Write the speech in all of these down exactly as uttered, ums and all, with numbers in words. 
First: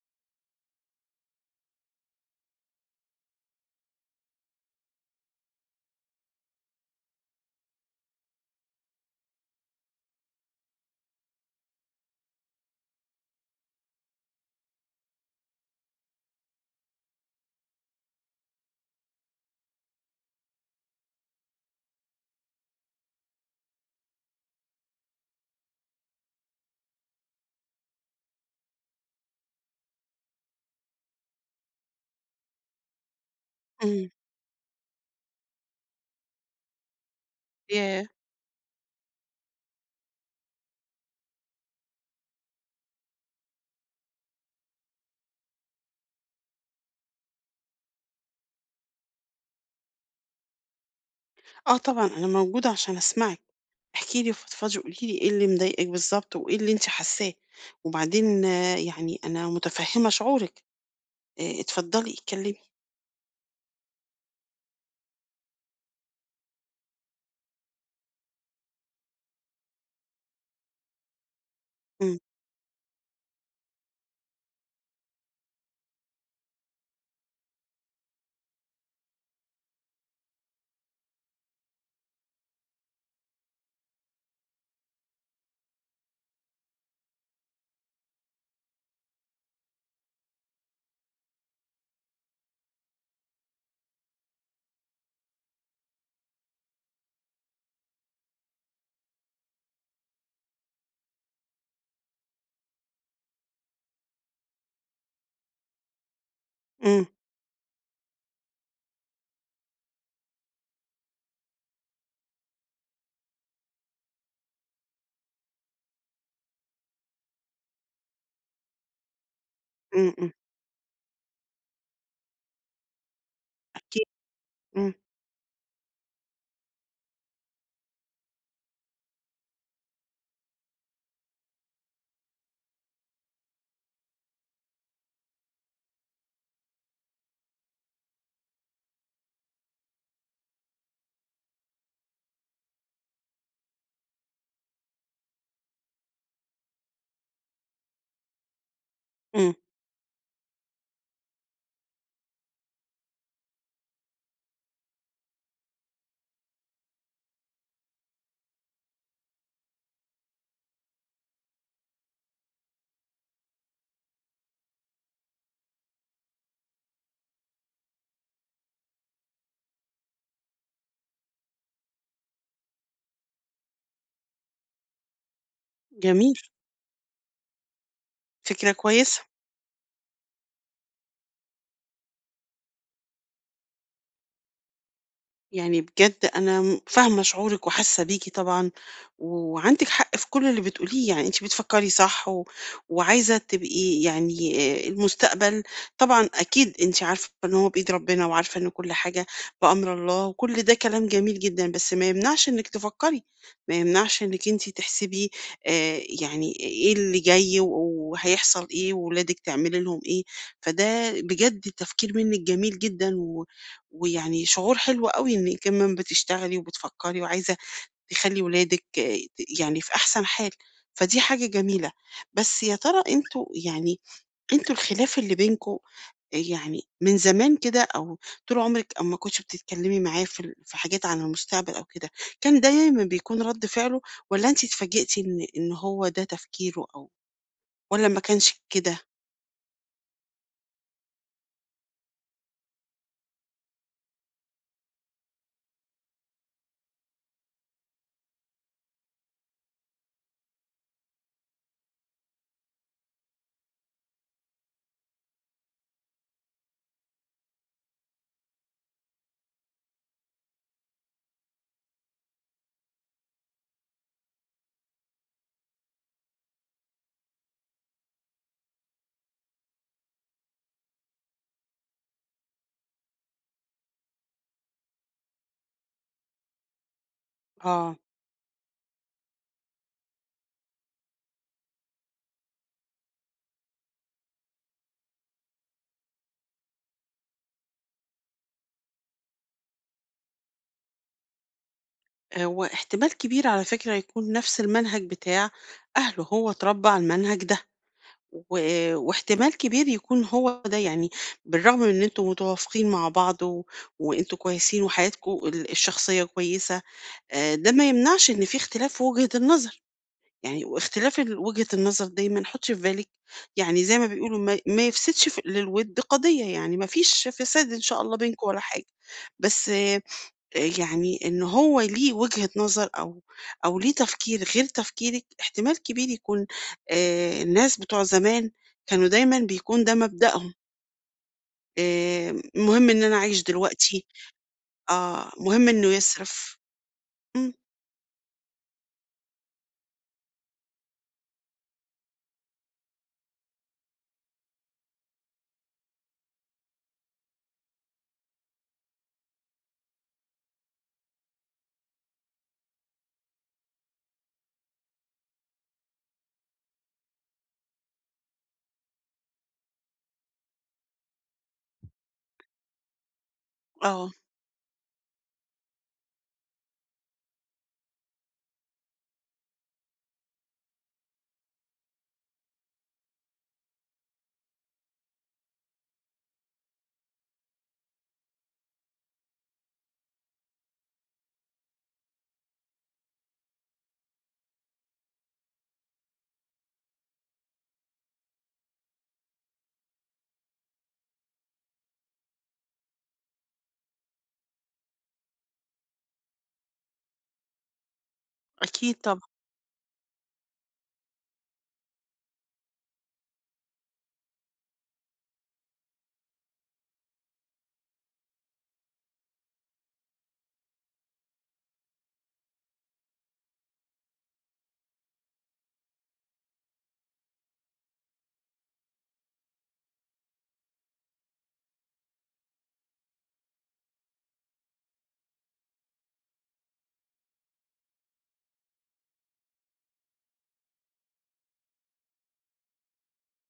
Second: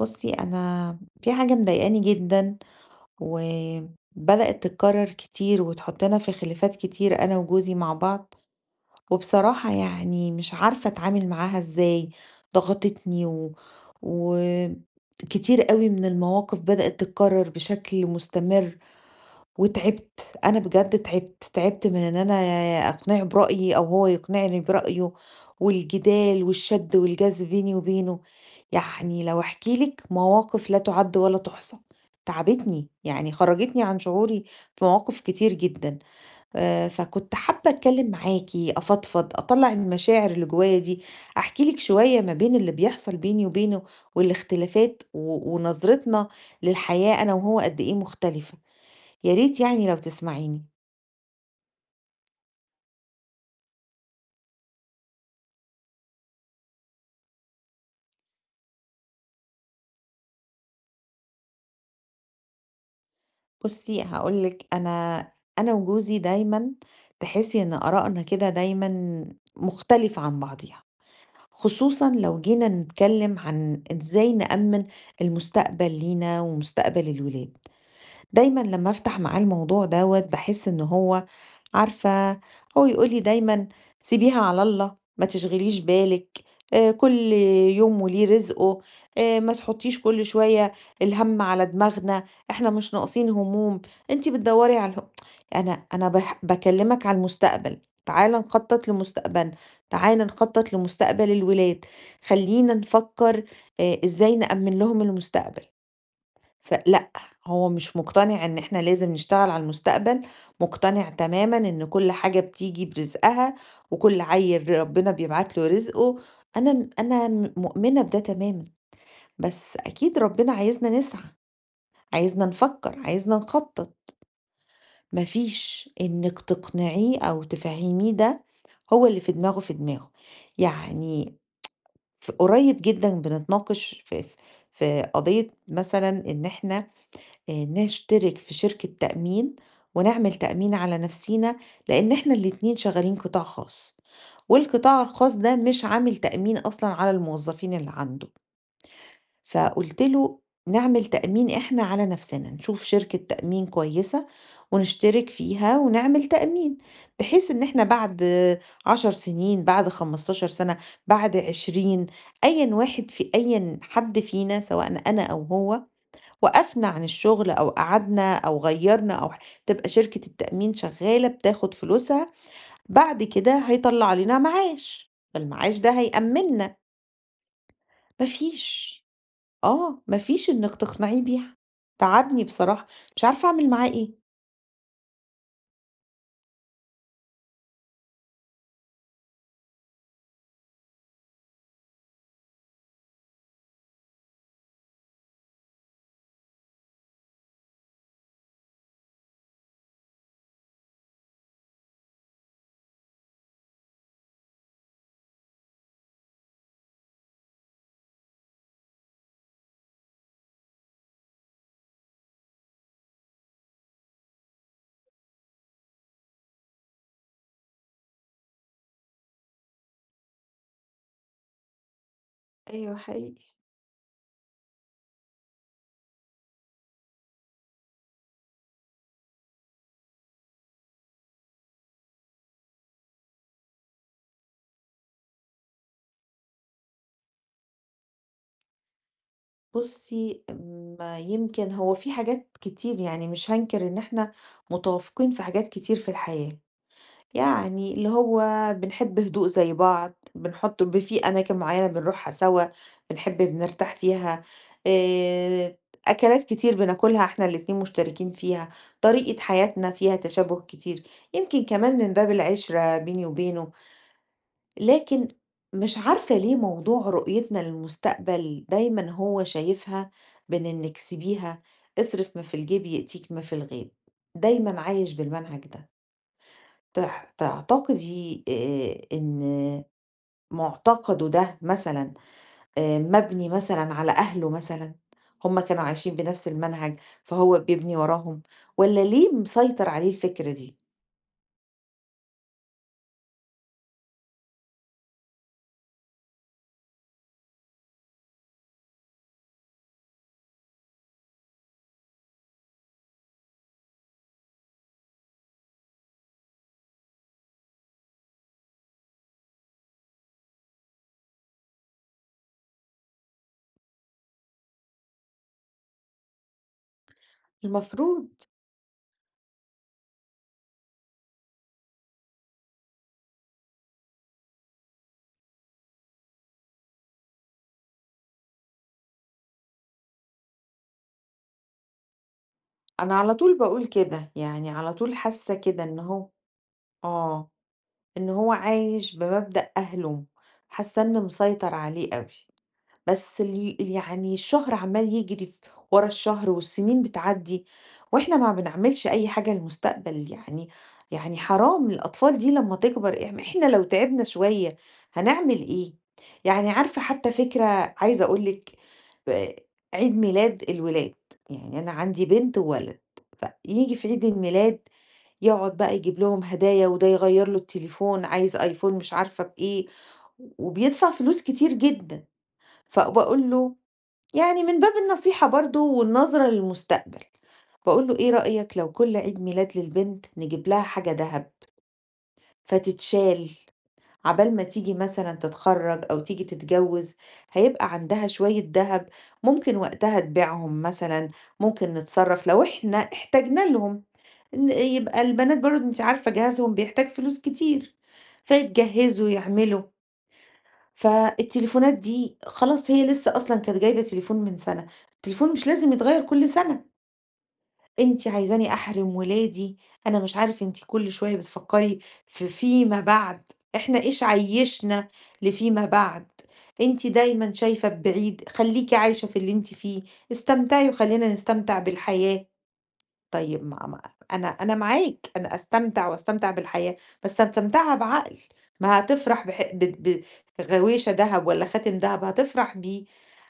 بُصّي، أنا في حاجة مضايقاني جدًا، وبدأت تتكرر كتير وتحطنا في خلافات كتير أنا وجوزي مع بعض، وبصراحة يعني مش عارفة أتعامل معاها إزاي، ضغطتني و وكتير أوي من المواقف بدأت تتكرر بشكل مستمر، وتعبت، أنا بجد تعبت، تعبت من إن أنا أقنعه برأيي أو هو يقنعني برأيه، والجدال والشد والجذب بيني وبينه، يعني لو أحكي لِك مواقف لا تُعَد ولا تُحصى، تعبتني، يعني خرّجتني عن إمم. شعوري في مواقف كتير جدًا، آآ فكنت حابة ياه! أتكلّم معاكِ، أفضفض، أطلّع المشاعر اللي جوايا دي، أحكي لِك شوية ما بين اللي بيحصل بيني وبينه والاختلافات و ونظرتنا للحياة أنا وهو قد إيه مختلفة. يا ريت يعني لو تسمعيني. آه طبعًا، أنا موجودة عشان أسمعِك، احكي لي وفضفضي وقولي لي إيه اللي مضايقِك بالضبط وإيه اللي أنتِ حاسّاه، وبعدين آه، يعني أنا متفهّمة شعورِك، آآ اتفضلي اتكلّمي. بُصّي هاقول لِك أنا أنا وجوزي دايمًا تحسّي إن آرائنا كده دايمًا مختلفة عن بعضيها، خصوصًا إمم، لو جينا نتكلّم عن إزاي نأمِّن المستقبل لينا ومستقبل الولاد. دايمًا لمّا أفتح معاه الموضوع دوّة باحس إن هو عارفة هو يقول لي دايمًا سيبيها على الله، ما تشغليش بالِك، آآ كل يوم وليه رزقه، آآ ما تحطيش كل شوية الهَم على دماغنا، إحنا مش ناقصين هموم، أنتِ بتدوّري على الهُم أنا أنا باح باكلمك على المستقبل، تعالَ نخطط لمستقبلنا، تعالَ نخطط لمستقبل الولاد، خلّينا نفكّر آآ إزاي نأمِّن لهم المستقبل. إمم، فلأ، هو مش مقتنع إن إحنا لازم نشتغل على المستقبل، مقتنع تمامًا إن كل حاجة بتيجي برزقها، وكل عيّل ربنا بيبعت له رزقه، أنا م أنا م مؤمنة بده تمامًا، بس إمم، أكيد إمم، ربنا عايزنا نسعى، عايزنا نفكّر، عايزنا نخطّط، أكيد، إمم، ما فيش إنِّك تقنعيه أو تفهّميه ده، هو اللي في دماغه في دماغه، يعني ف قريب جدًا بنتناقش في في قضية مثلًا إن إحنا آآ نشترك في شركة تأمين، ونعمل تأمين على نفسينا، لإن إحنا الاتنين شغالين قطاع خاص، والقطاع الخاص ده مش عامل تأمين أصلًا على الموظفين اللي عنده، إمم، فقُلت له نعمل تأمين إحنا على نفسنا، نشوف شركة تأمين كويسة ونشترك فيها ونعمل تأمين، بحيث إن إحنا بعد 10 سنين، بعد 15 سنة، بعد عشرين أيًا واحد في أيًا حد فينا سواء أنا أو هو وقفنا عن الشغل أو قعدنا أو غيّرنا أو ح تبقى شركة التأمين شغّالة بتاخد فلوسها، بعد كده هيطلّع لنا معاش، فالمعاش ده جميل، هيأمّننا، ما فكرة فيش، كويسة. آه، ما فيش إنِّك تقنعيه بيها، تعبني بصراحة، مش عارفة أعمل معاه إيه. يعني بجد أنا م- فاهمة شعورك وحاسة بيكي طبعا، وعندك حق في كل اللي بتقوليه، يعني انت بتفكري صح، و... وعايزة تبقي يعني آه، المستقبل طبعا أكيد انت عارفة إن هو بإيد ربنا، وعارفة إن كل حاجة بأمر الله، وكل ده كلام جميل جدا، بس ما يمنعش إنك تفكري، ما يمنعش إنك انت تحسبي آه، يعني إيه اللي جاي و- وهيحصل إيه، وولادك تعملي لهم إيه. فده بجد تفكير منك جميل جدا، ويعني شعور حلو أوي إنِّك كمان بتشتغلي وبتفكّري وعايزة تخلّي ولادِك آآ ت يعني في أحسن حال، فدي حاجة جميلة. بس يا أيوه ترى حقيقي. أنتم يعني أنتم الخلاف اللي بينكم يعني من زمان كده، أو طول عمرِك أمّا كنتِ بتتكلّمي معاه في ال في حاجات عن المستقبل أو كده، كان دايمًا بيكون رَد فعله، والّا أنتِ اتفاجئتِ إن إن هو ده تفكيره، أو والّا ما كانش كده؟ بُصّي، ما يمكن هو في حاجات كتير يعني مش هانكر إن إحنا متوافقين في حاجات كتير في الحياة. يعني اللي هو بنحب هدوء زي بعض بنحط ب- في أماكن معينة بنروحها سوا بنحب بنرتاح فيها آه، أكلات كتير بناكلها احنا الاتنين مشتركين فيها طريقة حياتنا فيها تشابه كتير يمكن كمان من باب العشرة بيني وبينه لكن مش عارفة ليه موضوع رؤيتنا للمستقبل دايما هو شايفها بين إنك سيبيها اصرف ما في الجيب يأتيك ما في الغيب دايما عايش بالمنهج ده تح آه. تعتقدي آآ إن مُعتقده ده مثلًا آآ مبني مثلًا على أهله مثلًا، هُم كانوا عايشين بنفس المنهج فهو بيبني وراهم، والّا ليه مسيطر عليه الفكرة دي؟ هو احتمال كبير على فكرة يكون نفس المنهج بتاع أهله، هو اتربّى على المنهج ده. و- واحتمال كبير يكون هو ده، يعني بالرغم من ان انتوا متوافقين مع بعض، و... وانتوا كويسين وحياتكم ال- الشخصية كويسة. آه، ده ما يمنعش ان في اختلاف في وجهة النظر، يعني واختلاف ال- وجهة النظر دايما حطش في بالك، يعني زي ما بيقولوا ما, ما يفسدش في- للود قضية، يعني ما فيش فساد ان شاء الله المفروض بينكم ولا حاجة، بس يعني إن هو ليه وجهة نظر، أو أو ليه تفكير غير تفكيرِك، احتمال كبير يكون آآ الناس بتوع زمان كانوا دايمًا بيكون ده مبدأهم، آآ المهم إن أنا أنا على أعيش طول باقول دلوقتي، كده، يعني على طول آه، حاسة مهم كده إنه إن هو يصرف. آه، إمم، إن هو عايش بمبدأ أهله، حاسة إن مسيطر عليه أوي. بس ال يعني الشهر عمّال يجري ف ورا الشهر والسنين بتعدّي، وإحنا ما بنعملش أي حاجة للمستقبل يعني يعني حرام الأطفال دي لمّا تكبر إم إحنا لو تعبنا شوية هنعمل إيه؟ يعني عارفة حتى فكرة عايزة أقول لِك آآ عيد ميلاد الولاد، يعني أنا عندي بنت وولد، فييجي في آه، عيد الميلاد يقعد بقى يجيب لهم هدايا وده يغيّر له التليفون عايز أيفون مش عارفة بإيه، وبيدفع فلوس كتير جدًا. فباقول له يعني من باب النصيحة برضه والنظرة للمستقبل، باقول له: "إيه رأيك لو كل عيد ميلاد للبنت نجيب لها حاجة دهب، فتتشال عقبال ما تيجي مثلًا تتخرّج أو تيجي تتجوّز، هيبقى عندها شوية دهب ممكن وقتها تبيعهم مثلًا، ممكن نتصرّف لو إحنا احتاجنا لهم." ن يبقى البنات برضه أنتِ عارفة جهازهم بيحتاج فلوس كتير، أكيد طبعًا، فيتجهّزوا، يعملوا. فالتليفونات دي خلاص هي لسه أصلًا كانت جايبة تليفون من سَنة، التليفون مش لازم يتغيّر كل سَنة، أنتِ عايزاني أحرِم ولادي، أنا مش عارف أنتِ كل شوية بتفكّري في فيما بعد، إحنا إيش عيّشنا لفيما بعد، أنتِ دايمًا شايفة ببعيد، خلّيكِ عايشة في اللي أنتِ فيه، استمتعي وخلّينا نستمتع بالحياة. طيب ما ما أنا أنا معاك، أنا أستمتع وأستمتع بالحياة، بس أستمتعها بعقل، ما هتفرح بح ب ب- بغويشة دهب والّا خاتم دهب، هتفرح بيه،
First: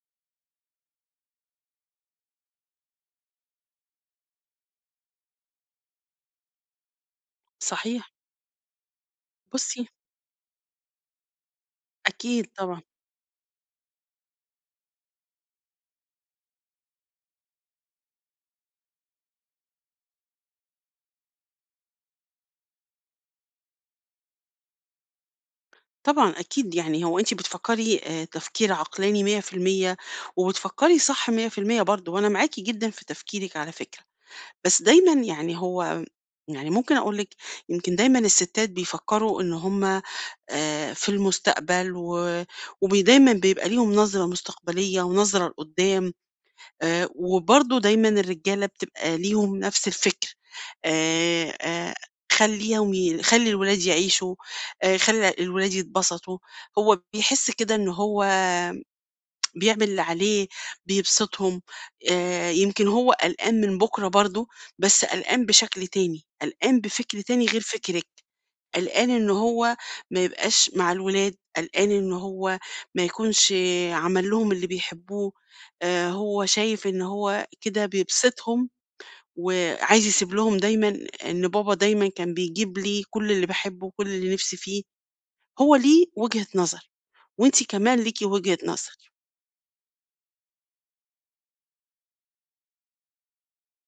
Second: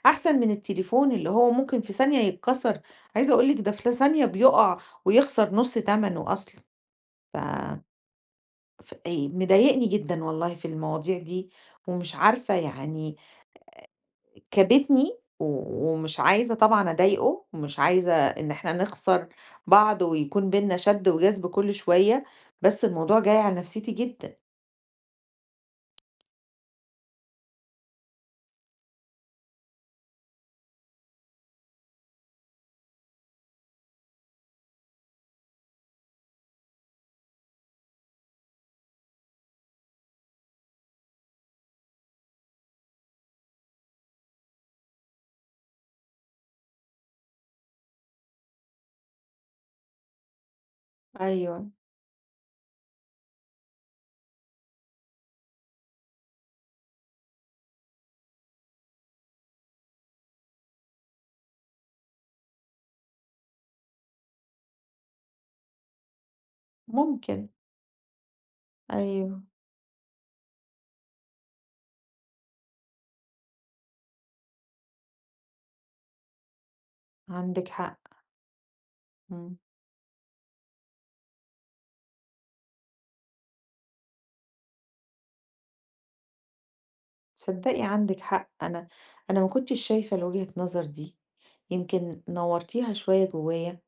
أحسن من التليفون اللي هو ممكن في ثانية يتكسر، عايزة أقول لِك ده في ثانية بيُقع ويخسر نُص تمنه أصلًا، ف صحيح. ف آآ بُصّي، مضايقني جدًا والله في المواضيع دي، ومش أكيد عارفة طبعًا، يعني كابتني و ومش عايزة طبعًا أضايقه، ومش عايزة إن إحنا نخسر بعض ويكون بيننا شد وجذب كل شوية، بس الموضوع جاي على نفسيتي جدًا. طبعًا أكيد، يعني هو أنتِ بتفكّري آآ تفكير عقلاني مية في المية، وبتفكّري صح مية في المية برضه، وأنا معاكِ جدًا في تفكيرِك على فكرة. بس دايمًا يعني هو، يعني ممكن أقول لِك، يمكن دايمًا الستات بيفكّروا إن هُم آآ في المستقبل، و وبي دايمًا بيبقى ليهم نظرة مستقبلية ونظرة لقدّام، آآ وبرضه دايمًا الرجالة بتبقى ليهم نفس الفكر. آآ أيوه، آآ خلّيهم ي خلّي الولاد يعيشوا، آآ خلّي الولاد يتبسطوا، هو بيحس كده إن هو بيعمل اللي عليه، بيبسطهم، آآ يمكن هو قلقان من بُكرة برضه، بس قلقان بشكل تاني، قلقان بفكر تاني ممكن، غير فكرِك، قلقان إن أيوه، هو ما يبقاش مع الولاد، قلقان إن هو ما يكونش عمل لهم اللي بيحبوه، آآ هو شايف إن هو عندِك كده حق، بيبسطهم، إمم. وعايز يسيب لهم دايمًا إن بابا دايمًا كان بيجيب لي كل اللي باحبه وكل اللي نِفْسي فيه، هو ليه وجهة نظر، وأنتِ تصدقي كمان ليكِ عندِك حق، وجهة أنا نظر، أنا ما كنتش شايفة لوجهة نظر دي، يمكن نوّرتيها شوية جوايا.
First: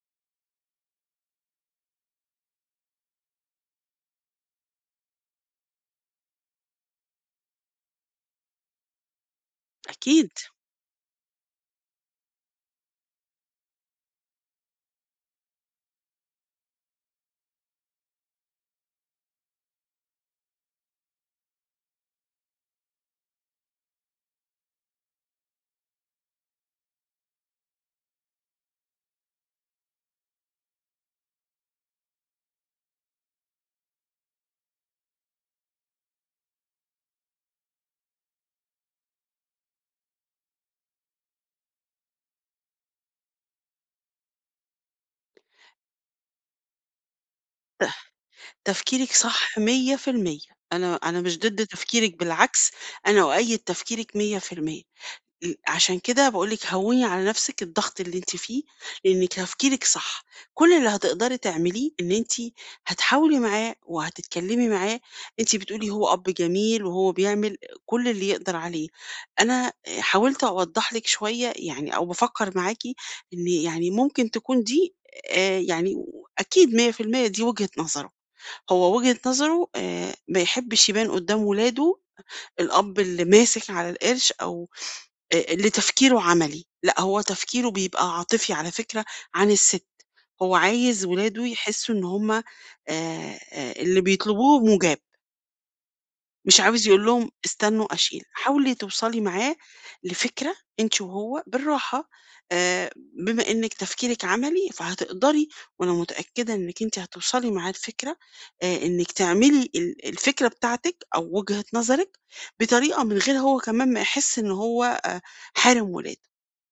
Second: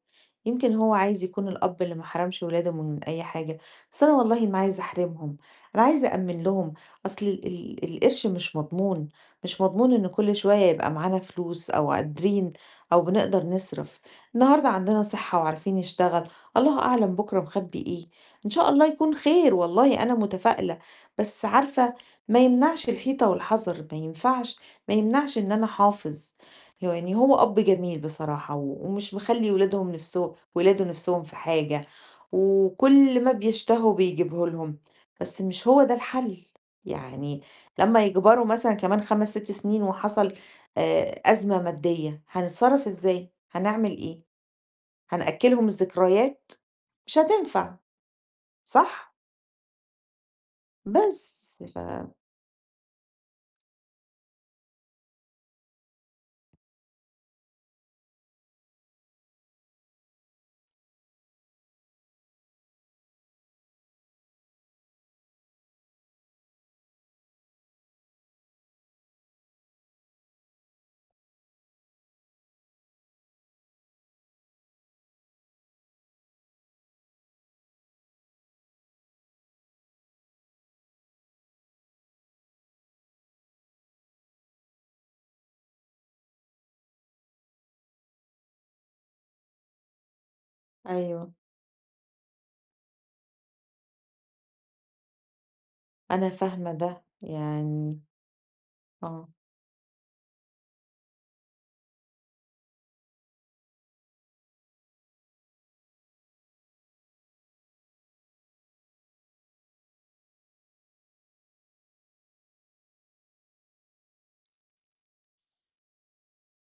يمكن هو عايز يكون الأب اللي ما حرمش ولاده من أي حاجة، بس أنا والله ما عايزة أحرمهم، أنا عايزة أأمِّن لهم، أصل ال ال القرش مش مضمون، مش مضمون إن أكيد. كل شوية يبقى معانا فلوس أو قادرين أو بنقدر نصرف، النهاردة عندنا صحة وعارفين نشتغل، الله أعلم بكرة مخبي إيه، إن شاء الله يكون خير والله أنا متفائلة، بس عارفة ما يمنعش الحيطة والحذر، ما ينفعش ما يمنعش إن أنا أحافظ. يعني هو أب جميل بصراحة و- ومش مخلي ولادهم نفسه ولاده نفسهم في حاجة وكل ما بيشتهوا بيجيبه لهم بس مش هو ده الحل يعني لما يكبروا مثلا كمان خمس ست سنين وحصل آه، أزمة مادية هنتصرف ازاي؟ هنعمل ايه؟ هنأكلهم الذكريات؟ مش هتنفع تفكيرِك صح؟ صح مية في المية، أنا أنا مش بس ضد ف... تفكيرِك بالعكس، أنا أؤيد تفكيرِك مية في المية، ال عشان كده باقول لِك هوّني على نفسِك الضغط اللي أنتِ فيه، لإن تفكيرِك صح، كل اللي هتقدري تعمليه إن أنتِ هتحاولي معاه وهتتكلمي معاه، أنتِ بتقولي هو أب جميل وهو بيعمل كل اللي يقدر عليه، أنا حاولت أوضّح لِك شوية، يعني أو بافكّر معاكِ إن يعني ممكن تكون دي آآ يعني أكيد مية في المية دي وجهة نظره. هو وجهة نظره آآ ما يحبّش يبان قدّام ولاده الأب اللي ماسك على القرش، أو آآ اللي تفكيره عملي، لأ هو تفكيره بيبقى عاطفي على فكرة عن الست، هو عايز أيوه ولاده يحسّوا إن هُم آآ آآ اللي بيطلبوه مُجاب. أنا مش فاهمة عاوز يقول ده لهم استنوا يعني أشيل، حاولي توصلي اه معاه لفكرة أنتِ وهو بالراحة، آآ، بما إنِّك تفكيرِك عملي فهتقدري، وأنا متأكدة إنِّك أنتِ هتوصلي معاه لفكرة، آآ، إنِّك تعملي ال الفكرة بتاعتِك أو وجهة نظرِك بطريقة من غير هو كمان ما يحس إن هو آآ، حارم ولاده،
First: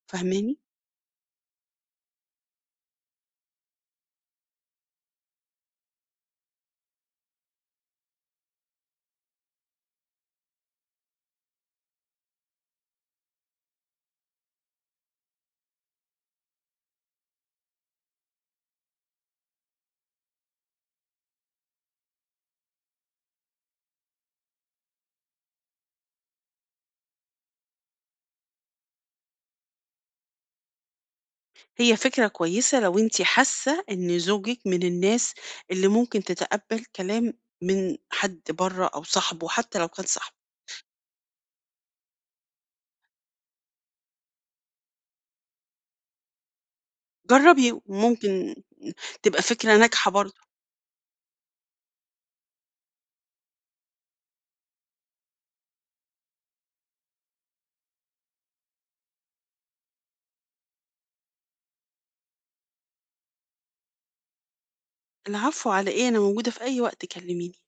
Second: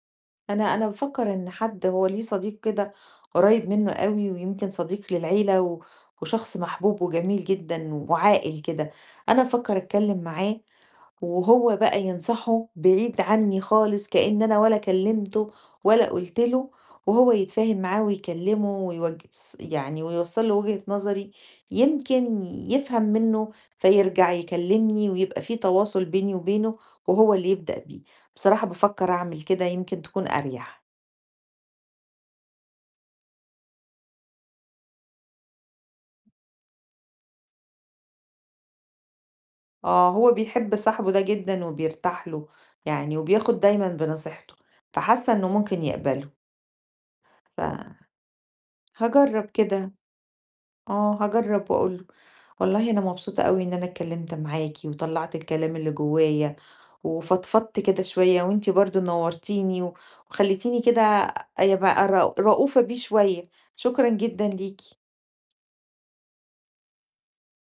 فاهماني؟ أنا أنا بافكّر إن حد هو ليه صديق كده قريّب منّه أوي ويمكن صديق للعيلة و وشخص محبوب وجميل جدًا وعاقل كده، أنا بافكّر أتكلّم معاه وهو بقى ينصحه بعيد عني خالص كأن أنا ولا كلمته ولا قُلت له، وهو يتفاهم معاه ويكلمه ويوج ص يعني ويوصّل له وجهة نظري، يمكن يفهم منّه فيرجع يكلمني ويبقى في تواصل بيني وبينه وهو اللي يبدأ بيه. بصراحة بافكّر أعمل كده يمكن تكون أريح. هي فكرة كويسة لو أنتِ حاسة إن زوجِك من الناس اللي ممكن تتقبل كلام من حد برّه أو صاحبه، حتى لو كان آه، هو صاحبه. بيحب صاحبه ده جدًا وبيرتاح له يعني وبياخد دايمًا بنصيحته، فحاسة إنه ممكن يقبله، جرّبي وممكن تبقى فهاجرّب فكرة كده. ناجحة برضه. آه، هاجرّب وأقول له، والله أنا مبسوطة أوي إن أنا اتكلّمت معاكِ وطلّعت الكلام اللي جوّايا، وفضفضت كده شوية وأنتِ برضه نوّرتيني و وخلّيتيني كده أبقى ر رؤوفة بيه شوية، شكرًا جدًا ليكِ. العفو على إيه، أنا موجودة في أي وقت كلميني.